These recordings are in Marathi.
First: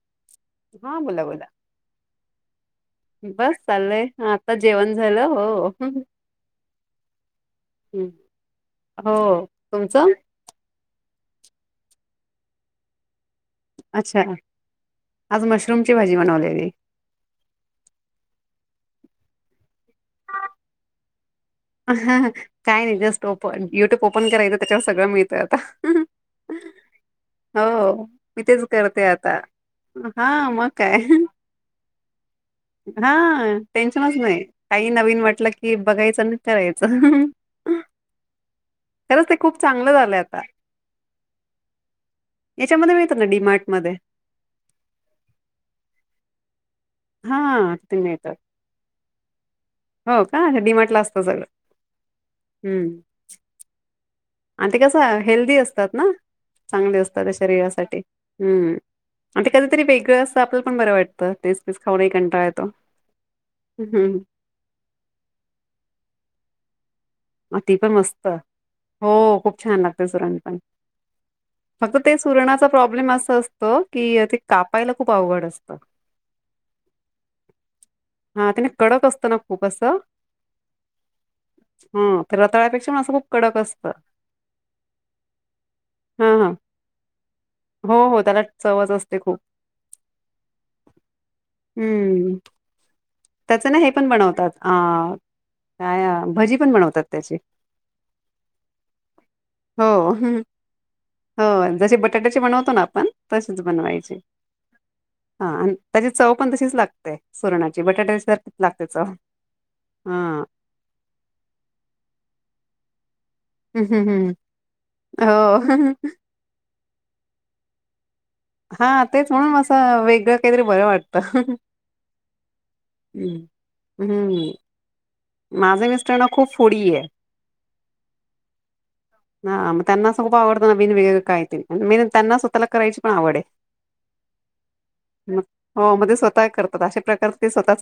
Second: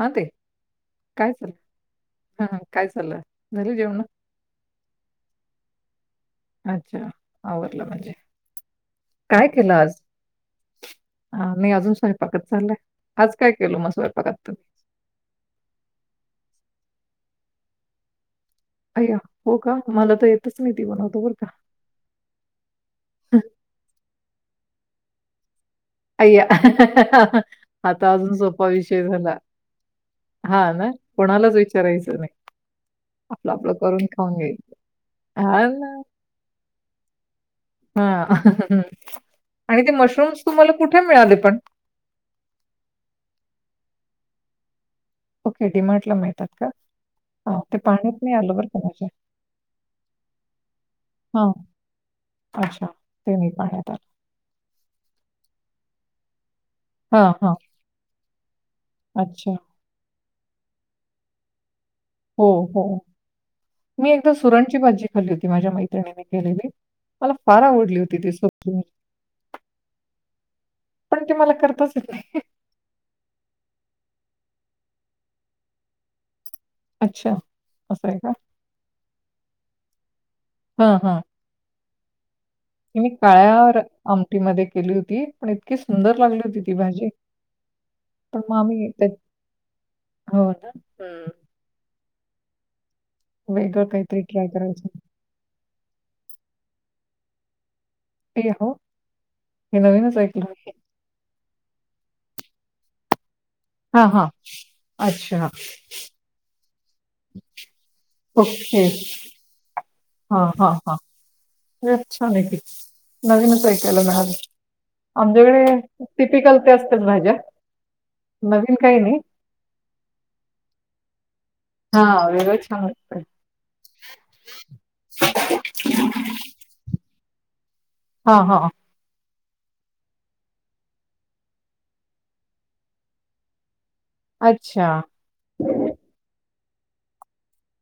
हा ते हा बोला काय बोला झालं बस चाललंय आता जेवण झालं हो अच्छा आवरडला म्हणजे काय हो केलं आज तुमचं हा नाही अजून स्वयंपाकच चाललंय आज काय केलो मग अच्छा स्वयंपाकात तुम्ही आज मशरूमची भाजी बनवलेली अय्या हो का मला तर येतच नाही ती बनवतो बर ह काय नाही जस्ट ओपन युट्यूब ओपन करायचं त्याच्यावर सगळं मिळतं आता अय्या हो आता अजून मी तेच सोपा विषय करते झाला आता मग हा ना काय कोणालाच विचारायचं नाही हा आपलं-आपलं करून टेन्शनच खाऊन नाही घ्यायचं. काही नवीन म्हटलं कि बघायचं आणि करायचं हा खरंच ते खूप आणि ते चांगलं झालंय आता मशरूम्स तुम्हाला कुठे मिळाले पण याच्यामध्ये मिळत ना डीमार्ट मध्ये ओके डीमार्ट ला मिळतात का हा ते तिथे पाण्यात नाही मिळतात आलोवरर कणा हो का अच्छा डीमार्टला असतं सगळं हा अच्छा हम्म ते नाही पाहण्यात आलं आणि ते कसं हेल्दी असतात ना चांगले असतात त्या हां, हां. शरीरासाठी हम्म आणि ते अच्छा. कधीतरी वेगळं आपला पण बरं वाटतं ते हो हो मी हम्म एकदा सुरणची भाजी खाल्ली होती माझ्या मैत्रिणीनी केलेली मला अ फार ती पण आवडली होती मस्त ती सुरणाची भाजी. हो खूप छान लागते सुरण पण पण ती मला करताच फक्त येत ते नाही. सुरणाचा प्रॉब्लेम अस असत कि कापायला खूप आवड असत अच्छा, असं आहे का? हा त्याने कडक असतो ना खूप असं हा हा हम् मी काळ्यावर आमटी मध्ये केली होती पण इतकी सुंदर हा लागली हा होती ती भाजी हो हो पण त्याला मग आम्ही चवच त्यात असते खूप हो का हम् त्याच ना हे पण बनवतात अ करायचं. काय भजी पण बनवतात त्याची ते हो, हे हो नवीनच ऐकलं मी. हो जसे बटाट्याचे बनवतो ना आपण तसेच हां, बनवायचे हां. अच्छा. हा आणि त्याची चव पण तशीच लागते सुरणाची बटाट्या विर किती लागतेच हा हा हाचछा नकी नवीनचही हं हं केलं नाही ह हं आमच्याकडे हो टिपिकल ते असत भाज्या नवीन हा काही नाही. तेच म्हणून असं वेगळं काहीतरी बर वाटतं हा हव सांग प हम्म हम्म माझे मस्टरना खूप फरय हा हा ह मग त्यांना असं खूप आवडतं नवीन वेगं काय ते मी त्यांना स्वतःला करायची पण आवड आहे अच्छा हो म्हणज स्वतः करतात अशा प्रकार ते स्वतः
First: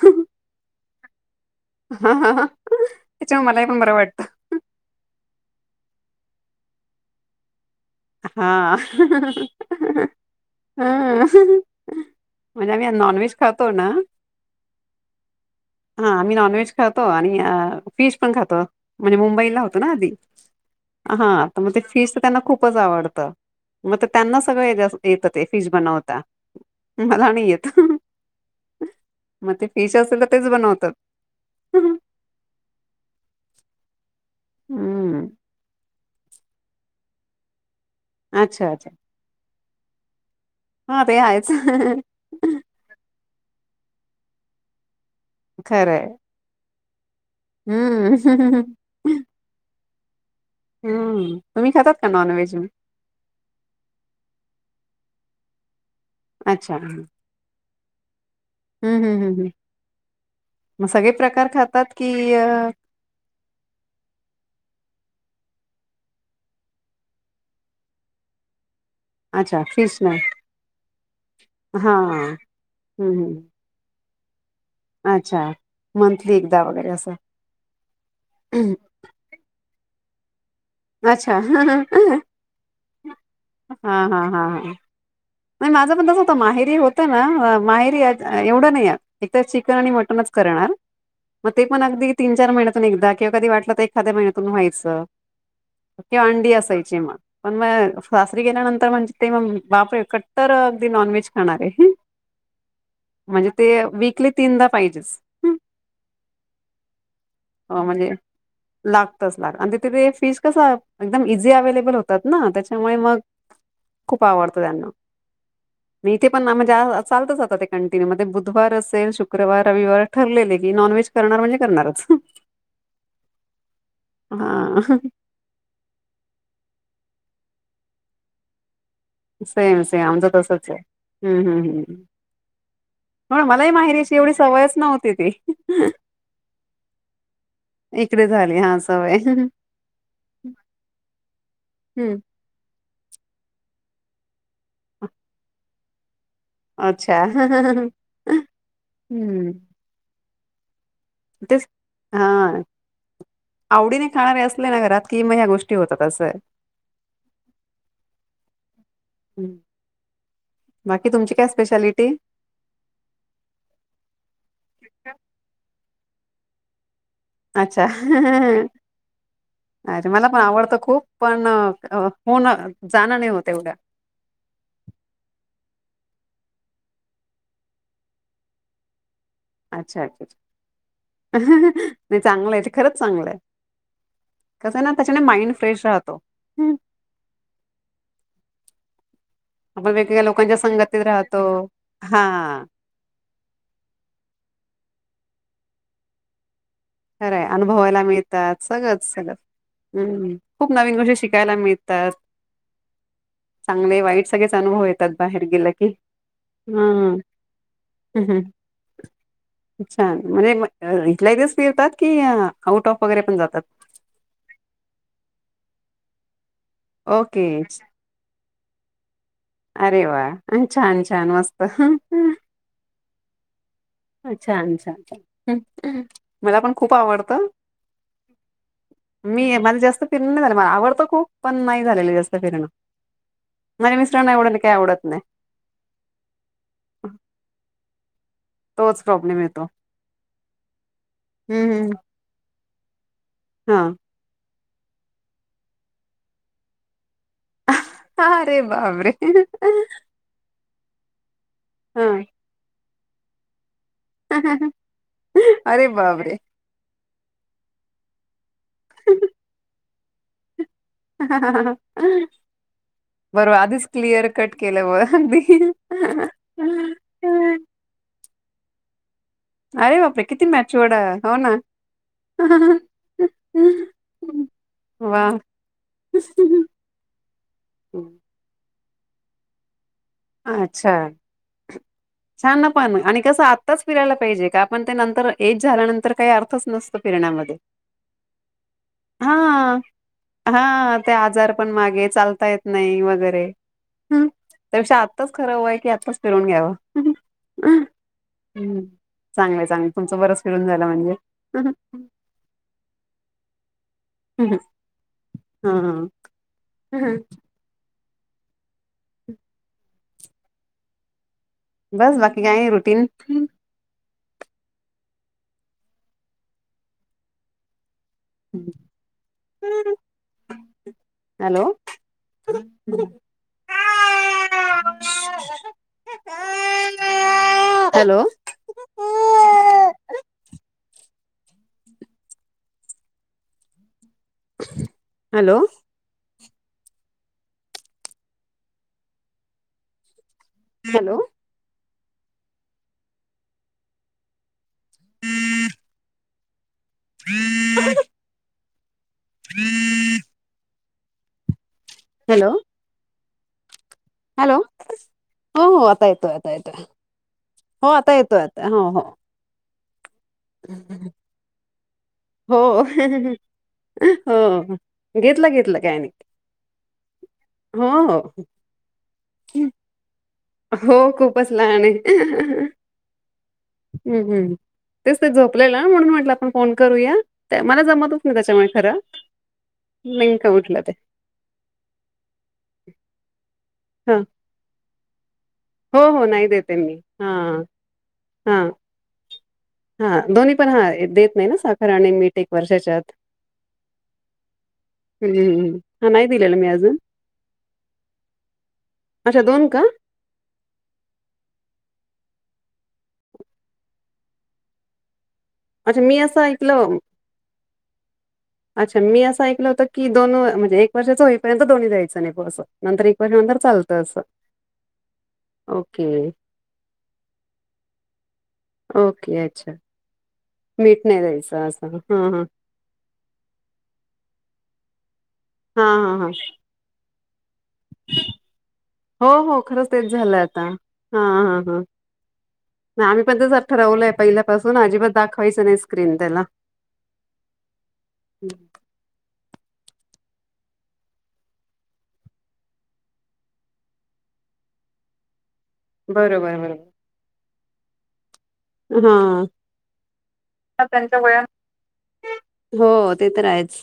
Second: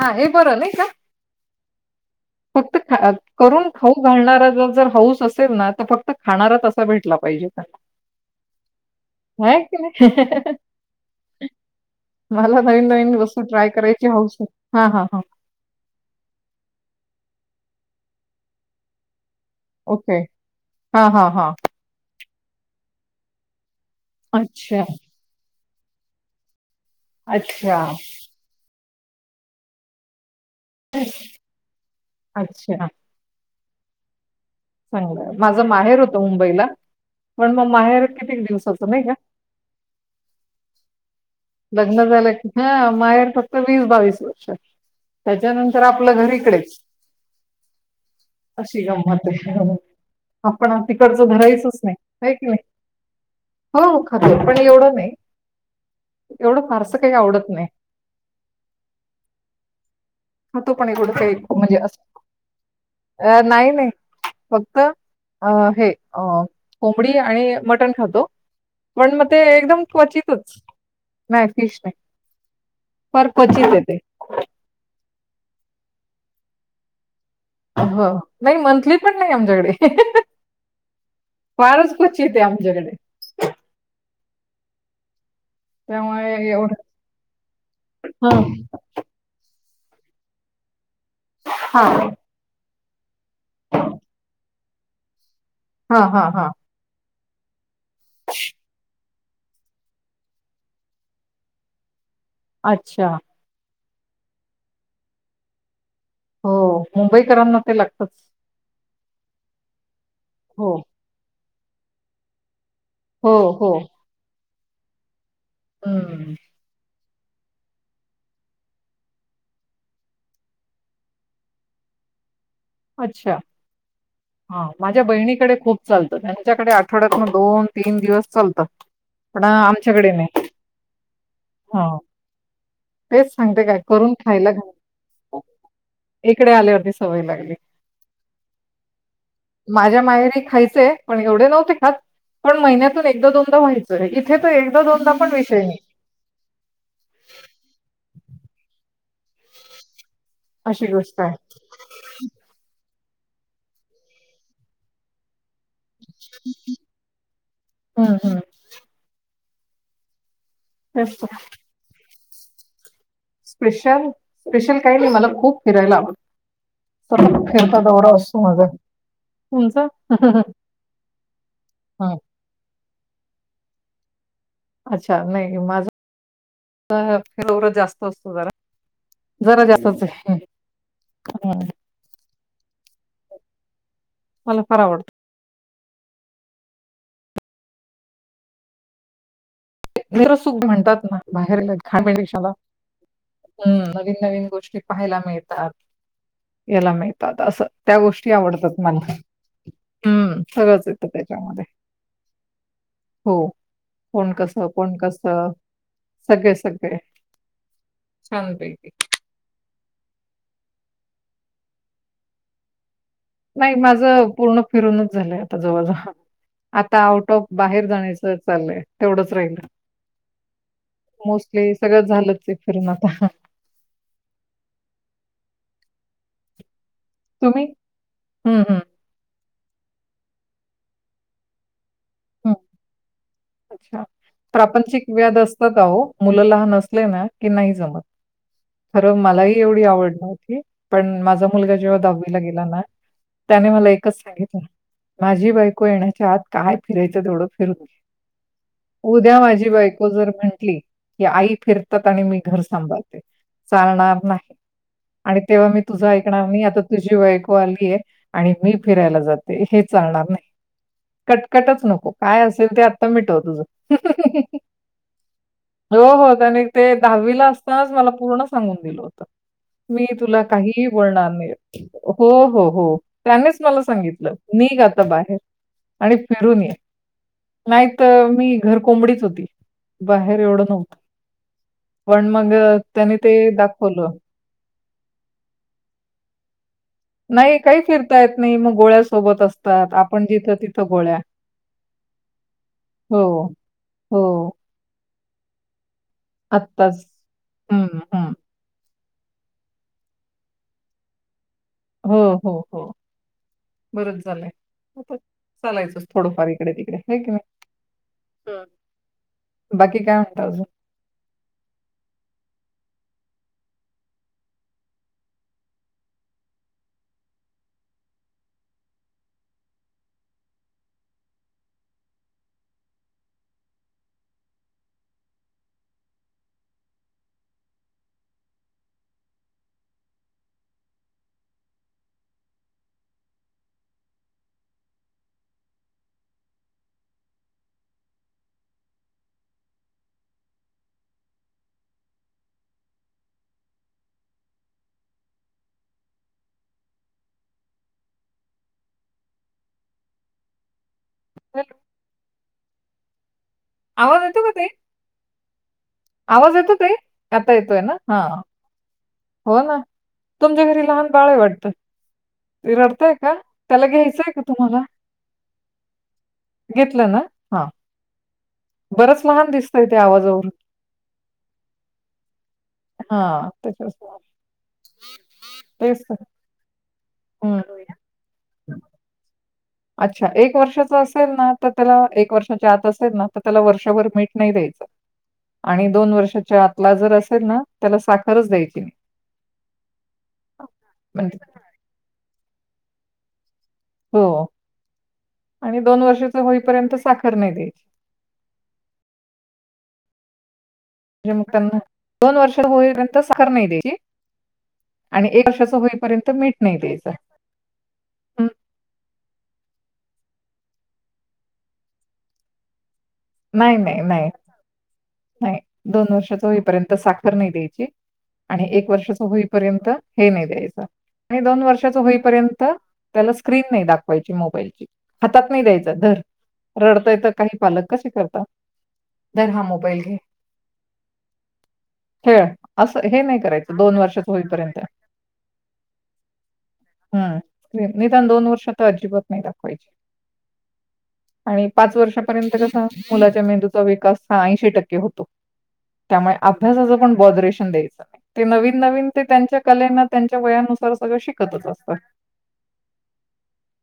हा हे बरं नाही का हा हा हा फक्त ख त्याच्यामुळे मलाही करून पण बरं खाऊ वाटतं. घालणारा जर हाऊस असेल ना तर फक्त खाणारच अस भेटला पाहिजे का हा नाही हा मला नवीन नवीन वस्तू ट्राय करायची हौस हा हा हा हा आम्ही नॉन व्हेज खातो आणि पण खात म्हण मुंबईला होत ना आधीा ओके हा हा हा मग फ त्यांना खूपच आवडत मग त्यांना सगळ अच्छा येत फिश बनवता मला नाही येत अच्छा मग ते फीश असल अच्छा हं. चांगल माझं माहेर होत मुंबईला पण म माहेर कितीक अच्छा, दिवसाच अच्छा. नाही का हां, ते आहेच. लग्न झालं की हा माहेर फक्त वीस बावीस वर्ष त्याच्यानंतर आपलं घरीकडेच हम्म ह ह गंमत आहे आपण तिकडचं धरायचंच खातात नाही का आहे की नॉनव्हेज नाही मग? हो हो खातं पण एवढं नाही एवढं फारसं काही का आवडत नाही हम्म हम्म हम्म हम्म हो तो पण एवढं काही म्हणजे अस की अ, अ नाही नाही फक्त अ हे कोंबडी आणि मटण खातो पण मग ते अच्छा एकदम फिश नाही. क्वचितच नाही फिश नाही हां. हं, फ हं. पचीीच ते अच्छा मंथली एकदा वगैरे असं हो नाही मंथली पण नाही आमच्याकडे अच्छा हा ह फारच ह क्वचित आहे आमच्याकडे हा हा हा हा नाही माझं पण तस होत त्यामुळे एवढं माहेरी होत ना माहेरी हा एवढं नाही आ एक तर शिक कन आणि मटनचं करणार म तेपण अगदी हा तीनचार महिन्यात तून एकदा किंवा कधी वाटलं तर एखाद्या महिन्यातून व्हायचं हा हा किंवा हा अंडी असायची म. पण मग सासरी गेल्यानंतर म्हंजे तेम बापरे कट्टर अगदी नॉनव्हेज खाणारे. अच्छा म्हंजेते वीकली तीनदा पाहिजेच. हो. मुंबईकरांना ते अ लागतंच म्हंजे लागतच लाग आन तिथे फिश कस हो एकदम इझी अवेलेबल होतातना त्याच्यामुळे मग हो हो खूप आवड त त्यांना म इथे हम्म. पणना माज्या अ- चालतच आता ते कंटिन्यू मते बुधवार असेल शुक्रवार, रविवार ठरलेले की नॉनव्हेज करणार म्हणजे करणारच. अच्छा हां हा माझ्या बहिणीकडे खूप चालत त्यांच्याकडे आठवड्यात दोन तीन दिवस चालत. सेम सेम आमचं तसचय हम्म हम्म हा हम्मम्. तेच मण सांगते मलाही काय माहेरी करून अशी एवढी खायला घाल सवयच नव्हती ती. इकडे आल्यावर ती सवय लागली. इकडे झाली हां स माझ्या माहेरी खायचे पण एवढे नव्हते खात हम्म पण महिन्यातून एकदा दोनदा व्ह व्हायच इथेत एकदा दोनदा पण विषय नइ. अच्छा हं. अशी गोष्ट आहे टे हां आवडीने खाणारे असले ना घरात कि म ह्या गोष् टी होतात असाय. हम्म हम्म बाकी तेच तुमची तर. काय स्पेशालिटी? स्पेशल स्पेशल काइनाइ मला खूप फिरायला आवड अच्छा. असतो माझा तुमचा अरे मला पण आवडत खूप पण हं. होणं जाणं नइ होत एवढं. अच्छा नाई माझा [unintelligible] जास्त असतो जरा. जरा जास्तच अच्छा अच्छा, आहे हं. चांगलंय ते खरंच चांगलंय. मला कसा फार आहेना. आवडते. त्याच्याने माइंड फ्रेश राहतो. आपण वेगवेगळ्या लोकांच्या संगतीत म्हणतात ना राहतो बाहेर हा [unintelligible] हम्म नवीन नवीन गोष्टी पाहायला मिळतात. याला मिळतात. खरंय असं त्या अनुभवायला गोष्टी मिळतात आवडतात सगळंच मला. सगळंच हम्म खूप सगळंच नवीन येतं म्हणजे शिकायला त्याच्यामध्ये. मिळतात. हो चांगले वाईट कोण सगळे कसं, अनुभव कोण येतात बाहेर कसं गेल की सगळे सगळे हं. हम्म हं छानपैकी. छान म्हंणजे, इथल्या इथच फिरता कीं आउट ऑफ वगैरे पण जातात नाई माझं पूर्ण फिरूनच झालंय आता जवळजवळ. आता आउट ऑफ ओके बाहेर जाण्याचं चाल्लंय तेवढंच. राहिलं. अरे वा छान छान मस्त. मोस्टली सगळं झालंच आहे फिरून आता. अं छान छान मला पण खूप आवडत तुम्ही? हं, हं, मी. मला जास्त फिरण नाय झालं मला आवडतं खूप पण नाई झालेलं जास्त हं. फिरणं माझ्या अच्छा. मिस्टर नाय प्रापंचिक व्याद असतात आहो मुलं लहान असलेना की नाही जमत. तोच खरं प्रॉब्लेम मलाही येतो. एवढी आवड नव्हती पण माझा हम्म मुलगा हम्म जेव्हा दहावीला गेलाना. त्याने हा. मला एकच सांगितलं माझी बायको येण्याच्या आत काय फिरायचं तेवढं फिर अरे बापरे! उद्या माझी बायको जर म्हंटली की आई फिरतात आणि हा. मी घर सांभाळते. चालणार नाही आणि तेव्हा मी अरे तुझं बापरे! ऐकणार नाही. आता तुझी बायको आलीये आणि मी फिरायला जाते हे चालणार नाही. कटकटच नको काय असेल ते आता फिटव बरोबर तुझं आधीच क्लिअर कट केलं मग अगदी. होहो त्याने ते दहावीला असतानाच मला पूर्ण सांगून दिलं होत. अरे मी बापरे! तुला किती काही मॅच्युअर्ड आहे. बोलणार हो ना. नाही. हो हो हो त्यांनीच मला सांगितलं, निघ आता बाहेर वाह! आणि फिरून ये. नाहीतर, मी घर कोंबडीच होती. बाहेर एवढं न्हवत. अच्छा. पण मग छान ना त्यानी आणि ते कसं आत्ताच फिरायला दाखवलं. पाहिजे का पण ते नंतर एज झाल्यानंतर काही अर्थच नसत. फिरण्यामध्ये. नाही, काही फिरता येत नाही. मग गोळ्या सोबत हा असतात. आपण जिथं तिथं हा ते गोळ्या. आजार पण मागे, चालता येत नाही हो, वगैरे हो. हं. अच्छा, आताच खरंय वय की आताच फिरून घ्यावं. आत्ताच. हं, हं. चांगलंय चांगलं तुमचं बरच फिरून झाला म्हणजे, हं, हो हो हो बरच चाल य हं. चालायचंच थोडंफार इकडे तिकडे हं, हं. होय की नाही. बाकी काय म्हणताव, बस बाकी काय रुटीन हम् हॅलो ह शू [unintelligible] हॅलो ह [unintelligible] हॅलो हॅलो हम्म [unintelligible] हम्म [unintelligible] [unintelligible] हॅलो आवाज येतो का ताई, हो हो आता येतोय आता आवाज येतो येतोय ताई आता येतोय हो ना आता हा. येतोय आता हो हो तुमच्या घरी लहान बाळ वाटतं ते हो रडतय का त्याला घ्यायचंय का हो तुम्हाला घेतलं घेतलं काय नाही घेतलं ना हा हो हो बरच लहान दिसत इथ आवाज हो खूपच लहान आहे ह हां, त्याच्यावर हम्म तेच ते झोपलेलं तेच म्हणून तर. म्हटलं आपण फोन करूया हं. मला जमतच नाही त्याच्यामुळे खरं अच्छा नेमकं एक उठलं वर्षाच ते असेल ना तर त्याला एक वर्षाच्या आत असेल ना त्याला वर्ष ह मीठ नाही द्यायच आणि हो दोन हो नाही वर्षाच्या देते आतला मी जर हा असेल ना त्याला साखरच द्यायची नाही हा दोन्ही पण हा देत म्हणजे नाही ना साखर आणि मीठ एक वर्षाच्या आत हो हम्मम्म् आणि हा नाही वर्षाचं दिलेलं मी होईपर्यंत अजून साखर नाही द्यायची. अच्छा दोन का म्हणजे मग त्यांना दोन वर्ष होईपर्यंत साखर नाही द्याची आणि एक वर्षाच अच्छा मी होईपर्यंत असं मीठ नाही ऐकलं द्यायचं हं, अच्छा मी असं ऐकलं होतं की दोन म्हणजे एक वर्षाच होईपर्यंत दोन्ही द्यायचं नाही असं तर नाही, चालत नाही, असं नाही, नाही दोन ओके, वर्षाच होईपर्यंत साखर नाही द्यायची आणि एक वर्षाच ओके. अच्छा. होईपर्यंत हे नाही मीठ नाही आणि दोन द्यायचं असं. वर्षाच हां, हां. होईपर्यंत त्याला स्क्रीन नाही दाखवायची मोबाईलची हातात नाही हां, द्यायचं हां, धर हां. रडतय हो धर हो हा खरंच मोबाईल तेच घे झालं आता हा हा हा खेळ असं नाही हे आम्ही पणच करायचं दोन ठरवलय वर्षाच पहिल्यापासून होईपर्यंत अजिबात दाखवायचं नाही स्क्रीन त्याला हम् निदान दोन हं. वर्ष तर अजिबात नाही दाखवायची आणि पाच वर्षापर्यंत मुलाच्या मेंदूचा विकास हा ऐशी टक्के होतो त्यामुळे बरोबर, बरोबर. अभ्यासा पण ब ते नवीन नवीन हां. त्यांच्या कलेना त्यांच्या वयानुसार सगळं त्यांच्या वयान शिकतच असतं हो अ ते तर आहेच.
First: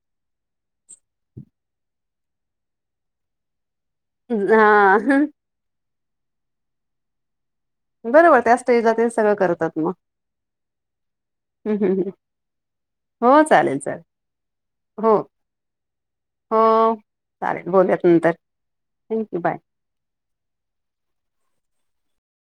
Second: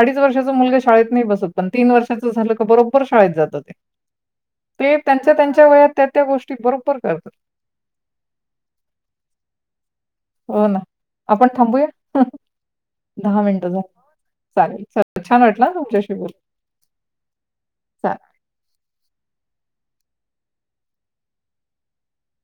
अडीच वर्षांचा मुलगा शाळेत नाही बसत पण ते तीन वर्षाच झाले की ते बरोबर शाळेत जात ते पण हा त्यांच्य त्याच त्या गोष्टी बरोबर कळतात बरोबर त्या स्टेजला ते सगळं करतात ना हो ना आपण थांबूयात हं. का हो चालेल चालेल हो चालेल छान वाटलं हं तुमच्याशी बोलून हो चालेल बोलूयात चालेल. नंतर थँक्यू बाय